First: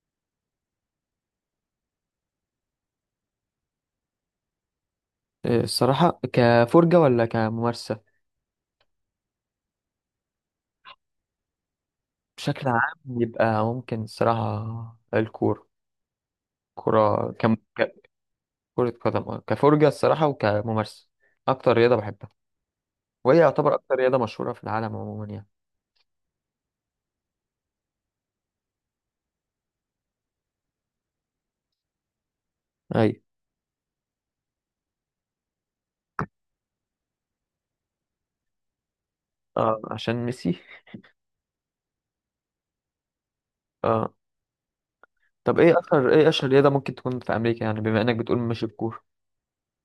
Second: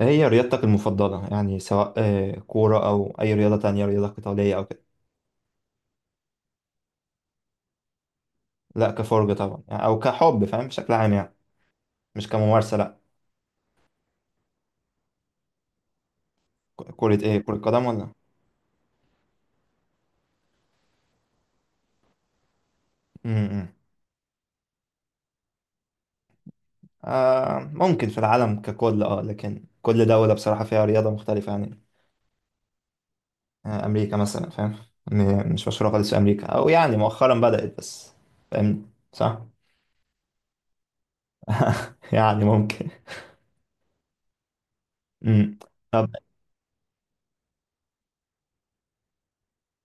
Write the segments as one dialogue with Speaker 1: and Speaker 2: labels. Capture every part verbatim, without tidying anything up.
Speaker 1: هي رياضتك المفضلة يعني سواء آه، كورة أو أي رياضة تانية رياضة قتالية أو كده.
Speaker 2: الصراحة كفرجة ولا كممارسة؟
Speaker 1: لا كفرجة طبعا يعني أو كحب فاهم بشكل عام يعني. مش
Speaker 2: بشكل
Speaker 1: كممارسة لا.
Speaker 2: عام يبقى ممكن الصراحة الكورة،
Speaker 1: ك- كرة
Speaker 2: كرة
Speaker 1: إيه كرة
Speaker 2: كم...
Speaker 1: قدم
Speaker 2: ك-
Speaker 1: ولا؟
Speaker 2: كرة قدم. آه. كفرجة الصراحة وكممارسة. أكتر رياضة بحبها، وهي
Speaker 1: امم
Speaker 2: يعتبر أكتر رياضة مشهورة في العالم عموما يعني.
Speaker 1: آه ممكن في العالم ككل أه لكن كل دولة بصراحة فيها رياضة مختلفة يعني.
Speaker 2: أي.
Speaker 1: آه أمريكا مثلا فاهم. م- مش مشهورة خالص في أمريكا أو يعني مؤخرا بدأت بس. فاهم صح.
Speaker 2: آه، عشان ميسي.
Speaker 1: يعني ممكن.
Speaker 2: آه.
Speaker 1: امم
Speaker 2: طب إيه أشهر إيه أشهر رياضة ممكن تكون في أمريكا، يعني بما إنك بتقول مش الكورة.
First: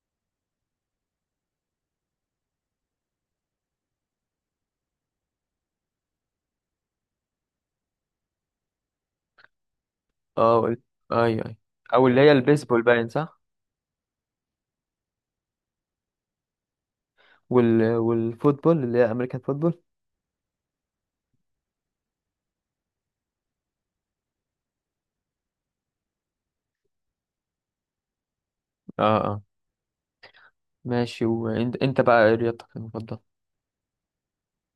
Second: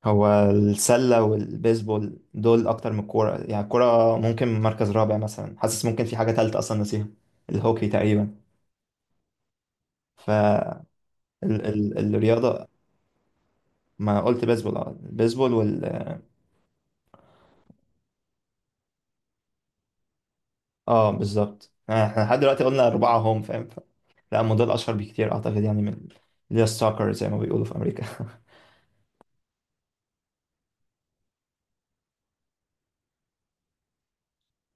Speaker 1: هو السلة والبيسبول دول أكتر من الكورة يعني الكورة ممكن مركز رابع مثلا حاسس ممكن في حاجة تالتة أصلا نسيها. الهوكي تقريبا.
Speaker 2: آه، قول. أي أي. أو اللي هي
Speaker 1: فالرياضة
Speaker 2: البيسبول باين، صح.
Speaker 1: ما قلت بيسبول اه البيسبول وال...
Speaker 2: وال... والفوتبول اللي هي أمريكان فوتبول.
Speaker 1: اه بالظبط يعني احنا لحد دلوقتي قلنا أربعة هم فاهم ف... لا هم دول أشهر بكتير أعتقد يعني من اللي هي الساكر زي ما بيقولوا في أمريكا
Speaker 2: آه آه. ماشي. وإنت إنت بقى إيه رياضتك المفضلة؟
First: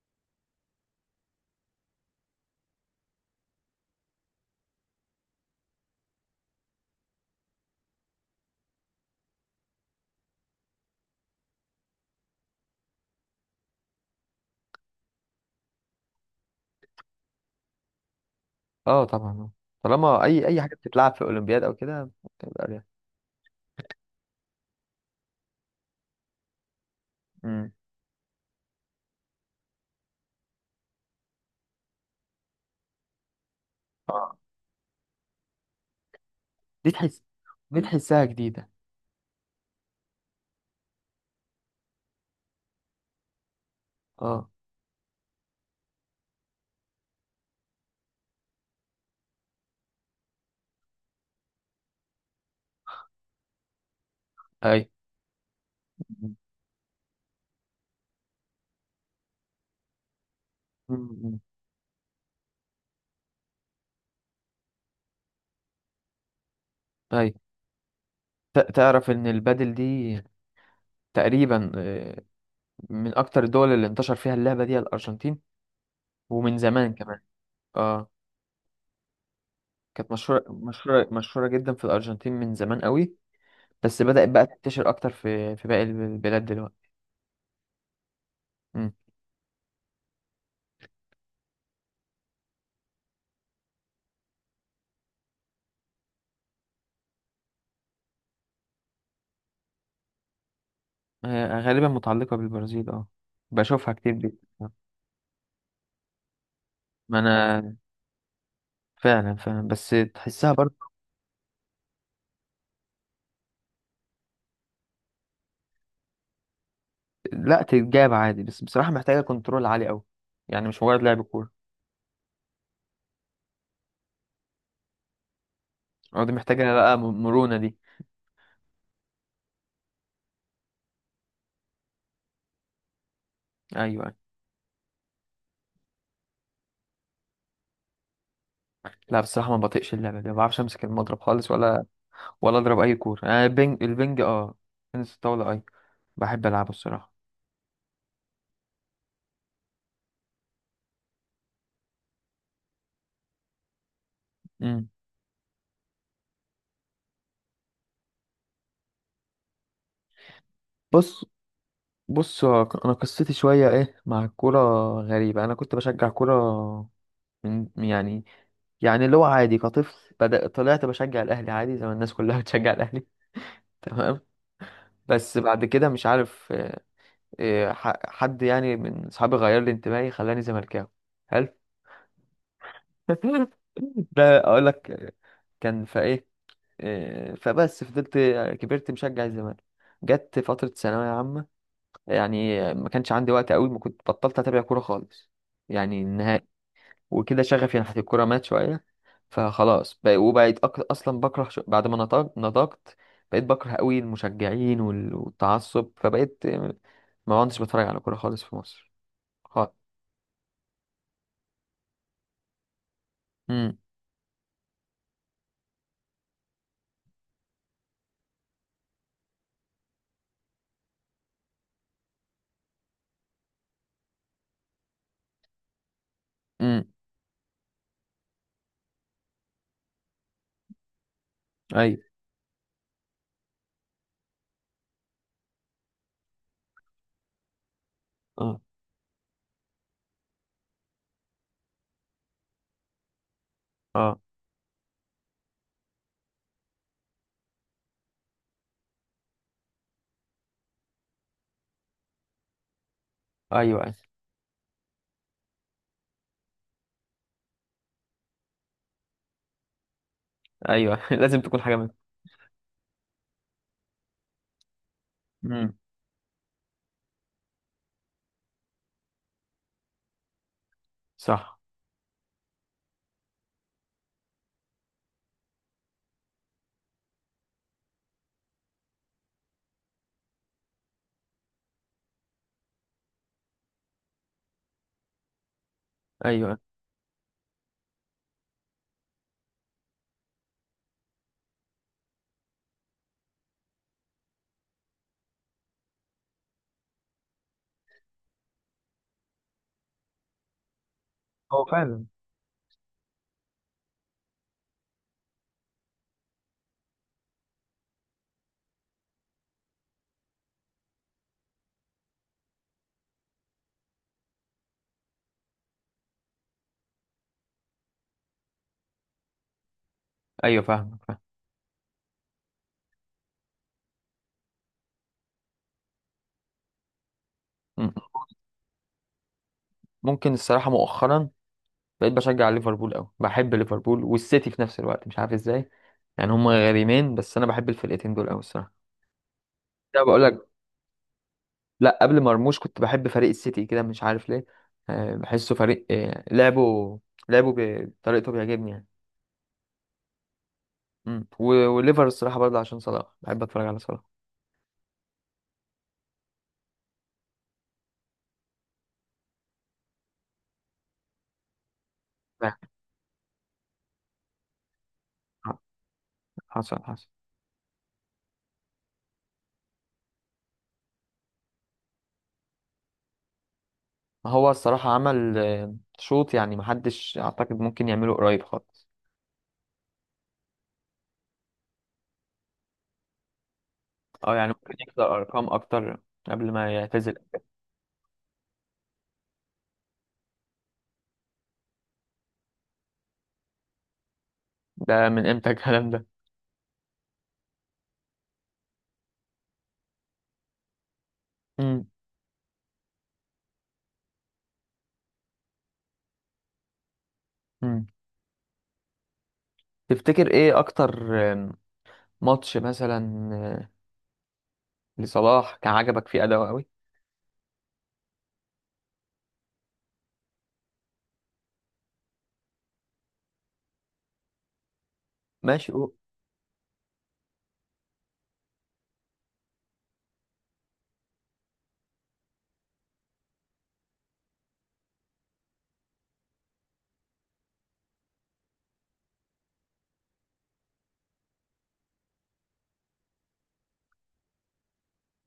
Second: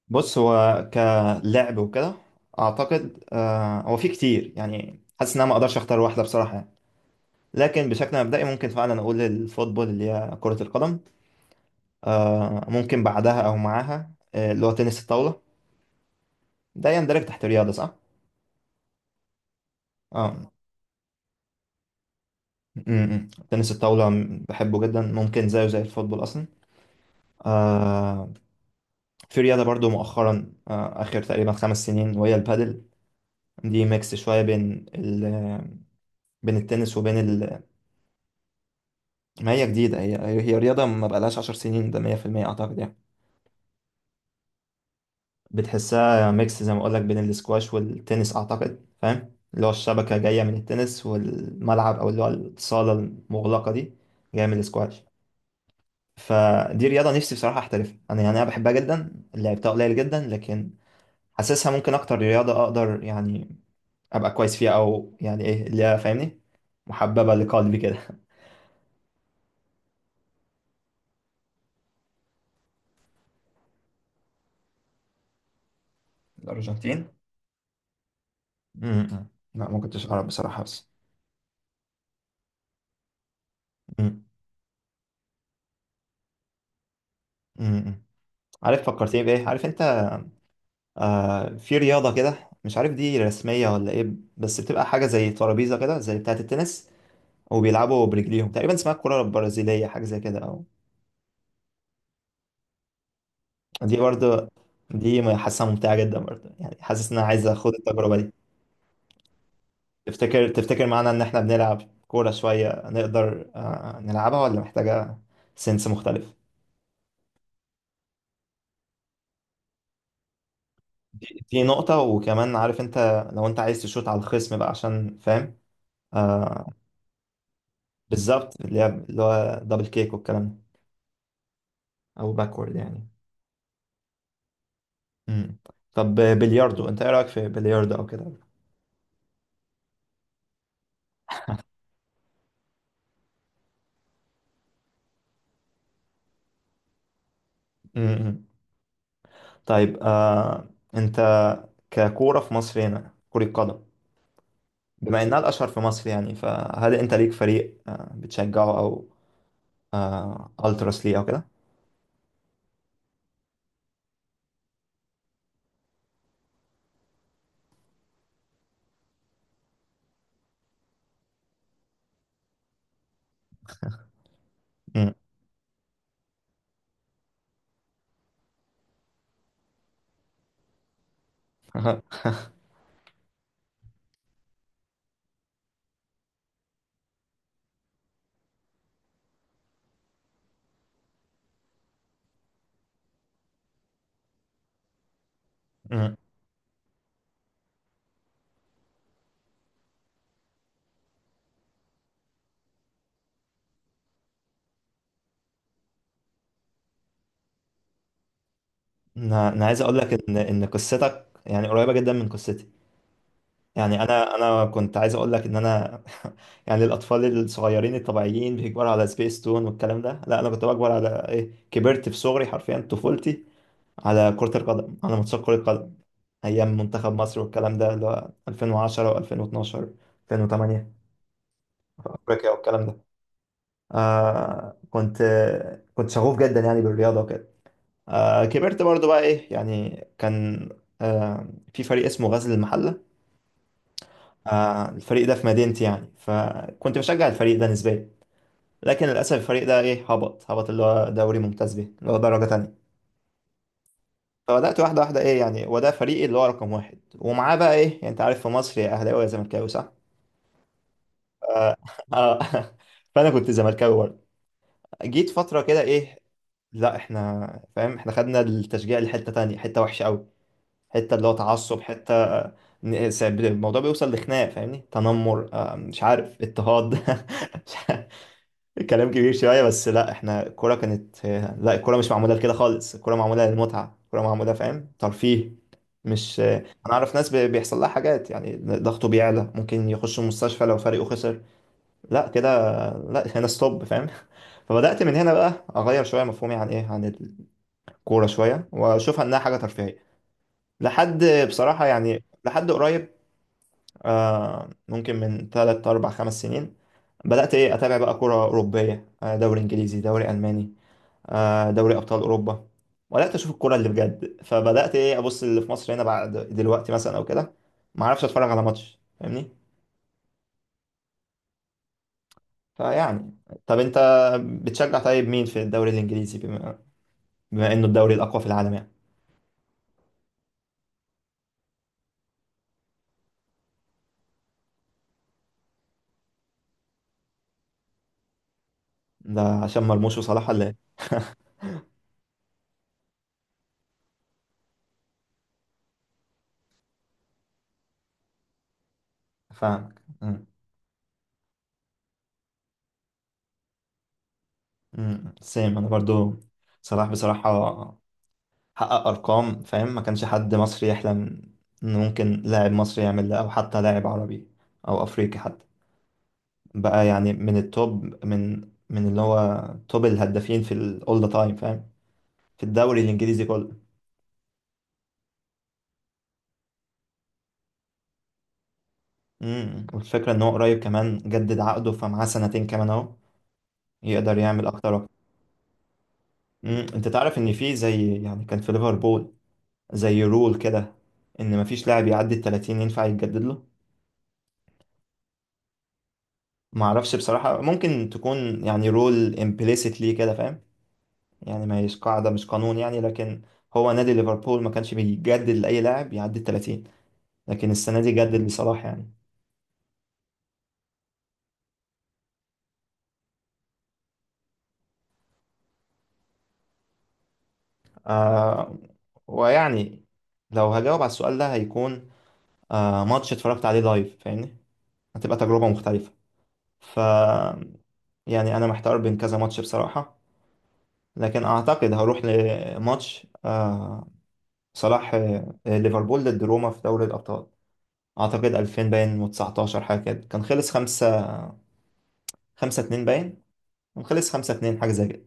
Speaker 1: بص هو كلعب وكده. أعتقد آه هو في كتير يعني حاسس إن أنا ما أقدرش أختار واحدة بصراحة. لكن بشكل مبدئي ممكن فعلا اقول الفوتبول اللي هي كرة القدم. آه ممكن بعدها او معاها آه، اللي هو تنس الطاولة. ده يندرج تحت رياضة صح؟
Speaker 2: اه، طبعا. طالما
Speaker 1: اه.
Speaker 2: اي اي حاجه بتتلعب في الاولمبياد او كده بتبقى رياضه.
Speaker 1: م-م. تنس الطاولة م- بحبه جدا ممكن زيه زي الفوتبول اصلا.
Speaker 2: امم.
Speaker 1: آه في رياضة برضو مؤخرا آه اخر تقريبا خمس سنين وهي البادل. دي ميكس
Speaker 2: اه،
Speaker 1: شوية بين ال بين
Speaker 2: دي
Speaker 1: التنس وبين
Speaker 2: تحس
Speaker 1: ال...
Speaker 2: دي تحسها جديده.
Speaker 1: ما هي جديدة هي. هي رياضة ما بقالهاش عشر سنين ده مية في المية اعتقد يعني.
Speaker 2: اه.
Speaker 1: بتحسها ميكس زي ما اقولك بين الاسكواش والتنس اعتقد فاهم اللي هو الشبكة جاية من التنس والملعب او اللي هو الصالة المغلقة دي جاية من
Speaker 2: اي.
Speaker 1: الاسكواش. فدي رياضة نفسي بصراحة احترفها انا يعني انا بحبها جدا لعبتها قليل جدا لكن...
Speaker 2: امم.
Speaker 1: حاسسها ممكن اكتر رياضة اقدر يعني ابقى كويس فيها او يعني ايه اللي هي فاهمني
Speaker 2: اي.
Speaker 1: محببة لقلبي كده
Speaker 2: ت- تعرف ان البادل دي تقريبا، آه، من اكتر الدول اللي انتشر فيها اللعبه دي الارجنتين، ومن زمان
Speaker 1: الارجنتين.
Speaker 2: كمان. اه.
Speaker 1: م- م. لا ما كنتش
Speaker 2: كانت
Speaker 1: اعرف
Speaker 2: مشهوره
Speaker 1: بصراحة بس...
Speaker 2: مشهوره مشهوره جدا في الارجنتين من زمان قوي، بس
Speaker 1: م-
Speaker 2: بدات بقى تنتشر اكتر في في باقي البلاد دلوقتي.
Speaker 1: م- م. عارف
Speaker 2: امم.
Speaker 1: فكرتني بايه عارف انت. آه في رياضة كده مش عارف دي رسمية ولا ايه. بس بتبقى حاجة زي ترابيزة كده زي بتاعة التنس وبيلعبوا برجليهم تقريبا اسمها الكرة البرازيلية حاجة زي كده او...
Speaker 2: هي غالبا متعلقه بالبرازيل. اه. بشوفها
Speaker 1: دي
Speaker 2: كتير جدا.
Speaker 1: برضه.
Speaker 2: آه.
Speaker 1: دي م- حاسسها ممتعة جدا برضه يعني حاسس ان
Speaker 2: ما
Speaker 1: انا عايز
Speaker 2: انا
Speaker 1: اخد التجربة دي.
Speaker 2: فعلا فعلا، بس
Speaker 1: تفتكر
Speaker 2: تحسها
Speaker 1: تفتكر
Speaker 2: برضه.
Speaker 1: معانا ان احنا بنلعب كورة شوية نقدر آه نلعبها ولا محتاجة سنس مختلف؟
Speaker 2: لا، تتجاب عادي، بس بصراحة محتاجة كنترول عالي قوي، يعني مش مجرد لعب
Speaker 1: دي,
Speaker 2: كورة.
Speaker 1: دي نقطة وكمان عارف انت. لو انت عايز تشوط على الخصم بقى عشان فاهم
Speaker 2: أو دي
Speaker 1: آه
Speaker 2: محتاجة بقى، م- مرونة دي.
Speaker 1: بالظبط اللي هي اللي هو دبل كيك والكلام ده او باكورد يعني.
Speaker 2: أيوة أيوة.
Speaker 1: مم. طب بلياردو انت ايه رايك في بلياردو او كده؟
Speaker 2: لا بصراحة ما بطيقش اللعبة دي، ما بعرفش أمسك المضرب خالص، ولا ولا أضرب أي كورة. أنا البنج البنج، أه. تنس الطاولة أي، بحب ألعبه الصراحة.
Speaker 1: مم. طيب آه انت ككوره في مصر هنا كره قدم.
Speaker 2: أمم.
Speaker 1: بما انها الاشهر في مصر يعني فهل انت ليك فريق آه بتشجعه او آه التراس ليه او
Speaker 2: بص
Speaker 1: كده؟
Speaker 2: بص، هو أنا قصتي شوية إيه مع الكورة، غريبة. أنا كنت بشجع كورة من، يعني، يعني اللي هو عادي كطفل بدأ، طلعت بشجع الأهلي عادي زي ما الناس كلها بتشجع الأهلي. تمام.
Speaker 1: مم.
Speaker 2: بس بعد كده مش عارف، آه، آه، ح- حد يعني من صحابي غير لي انتمائي خلاني زملكاوي. حلو. ده اقول لك، كان في ايه، آه، فبس فضلت، آه، كبرت مشجع الزمالك. جت فترة ثانوية عامة، يعني ما كانش عندي وقت قوي، ما كنت بطلت اتابع كورة خالص، يعني
Speaker 1: مم.
Speaker 2: النهائي. وكده شغفي ناحية الكورة مات شوية. فخلاص بقى، وبقيت أك... أصلا بكره، ش... بعد ما نضج... نضجت بقيت بكره قوي المشجعين وال... والتعصب. فبقيت، آه، ما كنتش بتفرج على كورة خالص في مصر
Speaker 1: انا أنا
Speaker 2: خالص.
Speaker 1: عايز اقول لك ان ان قصتك يعني قريبه جدا من قصتي.
Speaker 2: امم
Speaker 1: يعني انا انا كنت عايز اقول لك ان انا يعني الاطفال الصغيرين الطبيعيين بيكبروا على سبيس تون والكلام ده لا انا كنت بكبر على ايه كبرت في صغري حرفيا طفولتي على كرة القدم على ماتشات كرة قدم. أيام
Speaker 2: امم.
Speaker 1: منتخب مصر والكلام ده اللي هو ألفين وعشرة و2012 ألفين وتمانية
Speaker 2: ايوه.
Speaker 1: في أفريقيا والكلام ده. آه كنت كنت شغوف جدا يعني بالرياضة وكده. آه
Speaker 2: اه
Speaker 1: كبرت برضو بقى إيه يعني كان آه في فريق اسمه غزل المحلة.
Speaker 2: اه.
Speaker 1: آه الفريق ده في مدينتي يعني فكنت بشجع الفريق ده نسبيا. لكن للأسف الفريق ده إيه هبط هبط اللي هو دوري ممتاز به اللي هو درجة تانية.
Speaker 2: ايوه ايوه
Speaker 1: فبدأت واحدة واحدة ايه يعني وده فريقي اللي هو رقم واحد ومعاه بقى ايه يعني انت عارف في مصر يا اهلاوي يا زملكاوي صح؟
Speaker 2: ايوه. لازم تكون حاجة منهم.
Speaker 1: اه فانا كنت زملكاوي برضه. جيت فترة
Speaker 2: امم.
Speaker 1: كده ايه. لا احنا فاهم احنا خدنا التشجيع لحتة تانية حتة وحشة قوي حتة اللي هو
Speaker 2: صح.
Speaker 1: تعصب حتة آه، ن- س- الموضوع بيوصل لخناق فاهمني تنمر آه، مش عارف اضطهاد مش عارف. كلام كبير شوية بس لا احنا الكورة كانت... لا الكورة مش معمولة لكده خالص الكورة معمولة للمتعة الكورة معمولة فاهم ترفيه. مش
Speaker 2: ايوه.
Speaker 1: انا اعرف ناس بي- بيحصل لها حاجات يعني ضغطه بيعلى ممكن يخش المستشفى لو فريقه خسر. لا كده. لا هنا ستوب فاهم فبدأت من هنا بقى اغير شوية مفهومي عن ايه عن الكورة شوية واشوفها انها حاجة ترفيهية. لحد
Speaker 2: هو
Speaker 1: بصراحة
Speaker 2: فعلا.
Speaker 1: يعني لحد قريب آه ممكن من ثلاثة أربعة خمسة سنين. بدأت ايه اتابع بقى كورة أوروبية آه، دوري انجليزي دوري ألماني آه، دوري ابطال اوروبا. وبدات اشوف الكوره اللي بجد فبدات ايه ابص اللي في مصر هنا بعد دلوقتي مثلا او كده. ما اعرفش اتفرج على ماتش فاهمني.
Speaker 2: ايوه، فاهم فاهم.
Speaker 1: فيعني طب انت بتشجع طيب مين في الدوري الانجليزي بما, بما انه
Speaker 2: مم.
Speaker 1: الدوري الاقوى في العالم يعني؟
Speaker 2: ممكن الصراحة مؤخرا بقيت بشجع ليفربول قوي، بحب ليفربول والسيتي في نفس الوقت مش عارف ازاي. يعني هما غريمين، بس انا بحب الفرقتين دول قوي الصراحة.
Speaker 1: ده عشان
Speaker 2: لا،
Speaker 1: مرموش
Speaker 2: بقول لك.
Speaker 1: وصلاح ولا ايه؟
Speaker 2: لا، قبل مرموش كنت بحب فريق السيتي كده مش عارف ليه. آه، بحسه فريق، آه، لعبه، لعبه بطريقته بيعجبني يعني.
Speaker 1: فاهمك أمم،
Speaker 2: مم. و- وليفر الصراحة برضه عشان صلاح، بحب اتفرج على صلاح.
Speaker 1: أمم، سيم انا برضو. صلاح بصراحه حقق ارقام فاهم ما كانش حد مصري يحلم ان ممكن
Speaker 2: لا.
Speaker 1: لاعب مصري يعمل ده او حتى لاعب عربي او افريقي حتى.
Speaker 2: حصل
Speaker 1: بقى
Speaker 2: حصل.
Speaker 1: يعني من التوب من من اللي هو توب الهدافين في الاول ذا تايم فاهم في الدوري الانجليزي كله.
Speaker 2: ما هو الصراحة عمل، آه، شوط يعني محدش اعتقد ممكن يعمله قريب خالص.
Speaker 1: امم والفكره ان هو قريب كمان جدد عقده فمعاه سنتين كمان اهو
Speaker 2: اه،
Speaker 1: يقدر
Speaker 2: يعني
Speaker 1: يعمل
Speaker 2: ممكن
Speaker 1: اكتر اكتر.
Speaker 2: يكسر ارقام اكتر قبل ما
Speaker 1: امم انت
Speaker 2: يعتزل.
Speaker 1: تعرف ان في زي يعني كان في ليفربول زي رول كده ان مفيش لاعب يعدي ال تلاتين ينفع يتجدد له.
Speaker 2: ده من امتى الكلام ده؟
Speaker 1: ما اعرفش بصراحه ممكن تكون يعني رول امبليسيتلي كده فاهم يعني ما
Speaker 2: مم.
Speaker 1: هيش قاعده مش قانون يعني لكن... هو نادي ليفربول ما كانش بيجدد لاي لاعب يعدي ال تلاتين لكن
Speaker 2: مم.
Speaker 1: السنة دي جدد بصراحة يعني.
Speaker 2: تفتكر ايه اكتر، آم، ماتش مثلا، آه، لصلاح كان عجبك فيه اداؤه قوي؟
Speaker 1: آه ويعني لو هجاوب على السؤال ده هيكون آه ماتش اتفرجت عليه لايف فاهمني هتبقى تجربة
Speaker 2: ماشي.
Speaker 1: مختلفة. ف يعني أنا محتار بين كذا ماتش بصراحة. لكن أعتقد هروح لماتش آه صلاح آه، ليفربول ضد روما في دوري الأبطال. أعتقد ألفين باين و19 حاجة كده كان خلص خمسة خمسة اتنين باين. كان خلص خمسة اتنين حاجة زي كده.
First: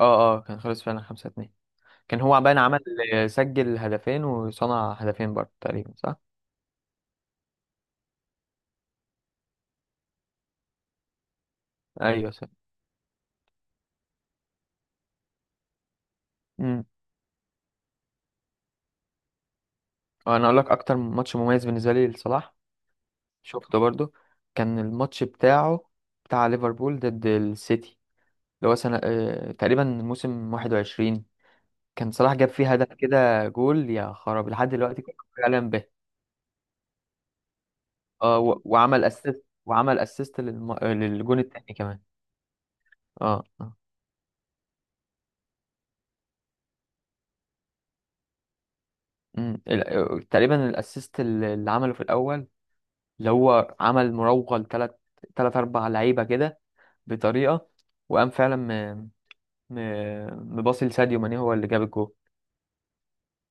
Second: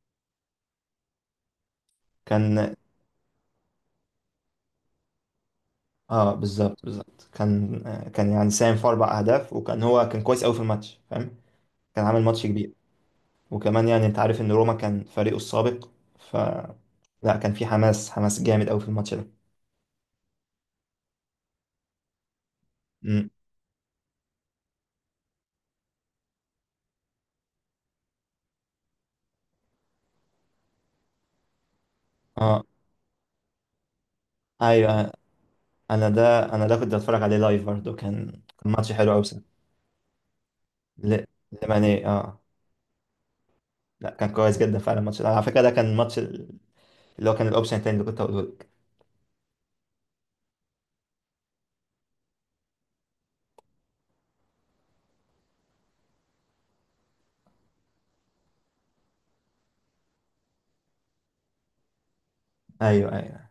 Speaker 2: اه اه، كان خلص فعلا خمسة اتنين. كان هو عبان
Speaker 1: كان
Speaker 2: عمل، سجل هدفين وصنع هدفين برضه تقريبا، صح؟
Speaker 1: اه بالظبط بالظبط كان آه، كان يعني ساهم في اربع اهداف وكان هو كان كويس قوي في الماتش فاهم. كان عامل
Speaker 2: ايوه
Speaker 1: ماتش
Speaker 2: صح.
Speaker 1: كبير. وكمان يعني انت عارف ان روما كان فريقه السابق ف
Speaker 2: امم.
Speaker 1: لا كان في حماس حماس جامد قوي في الماتش ده.
Speaker 2: انا اقول لك اكتر ماتش مميز بالنسبة لي لصلاح
Speaker 1: امم
Speaker 2: شفته برضه. كان الماتش بتاعه، بتاع ليفربول ضد السيتي، اللي هو سنة، آه، تقريبا موسم واحد وعشرين. كان صلاح جاب
Speaker 1: اه
Speaker 2: فيه هدف كده، جول يا خراب، لحد دلوقتي
Speaker 1: ايوه
Speaker 2: كنت بتكلم به.
Speaker 1: انا ده انا ده كنت بتفرج عليه لايف برضه
Speaker 2: اه،
Speaker 1: كان
Speaker 2: و-
Speaker 1: كان ماتش
Speaker 2: وعمل
Speaker 1: حلو قوي بصراحه.
Speaker 2: اسيست، وعمل اسيست للم... آه،
Speaker 1: ل-
Speaker 2: للجون التاني كمان.
Speaker 1: لماني اه.
Speaker 2: اه اه.
Speaker 1: لا كان كويس جدا فعلا الماتش ده على فكره ده كان الماتش اللي هو كان الاوبشن التاني اللي كنت هقوله لك.
Speaker 2: امم. ال- آه، تقريبا الاسيست اللي اللي عمله في الاول، اللي هو عمل مراوغة لتلات تلات أربع لعيبة كده، بطريقة. وقام فعلا م... م... مباصي لساديو ماني، هو اللي جاب الجول.
Speaker 1: ايوه ايوه.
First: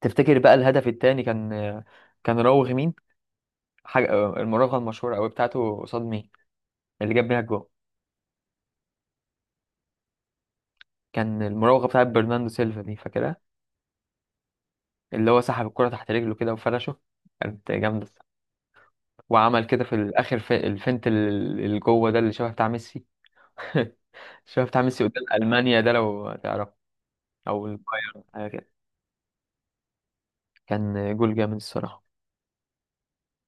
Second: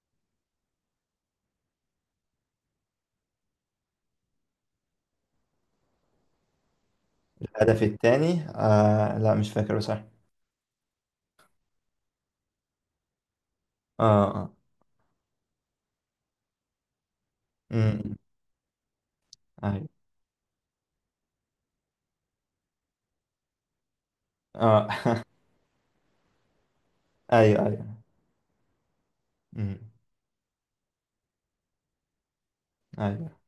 Speaker 2: تفتكر بقى الهدف التاني كان، كان راوغ مين؟ حاجة المراوغة المشهورة أوي بتاعته قصاد مين؟ اللي جاب بيها الجول.
Speaker 1: الهدف التاني آه لا مش فاكر بصراحه.
Speaker 2: كان المراوغة بتاعت برناردو سيلفا، دي فاكرها؟
Speaker 1: اه اه.
Speaker 2: اللي هو سحب الكرة تحت رجله كده وفرشه، كانت جامدة.
Speaker 1: امم
Speaker 2: وعمل كده
Speaker 1: ايوه
Speaker 2: في الآخر في الفنت ال- اللي جوه ده، اللي شبه بتاع ميسي. شبه بتاع ميسي
Speaker 1: اه
Speaker 2: قدام ألمانيا، ده لو تعرفه.
Speaker 1: ايوه
Speaker 2: أو
Speaker 1: ايوه
Speaker 2: البايرن.
Speaker 1: أمم،
Speaker 2: كان جول جامد الصراحة.
Speaker 1: ايوه.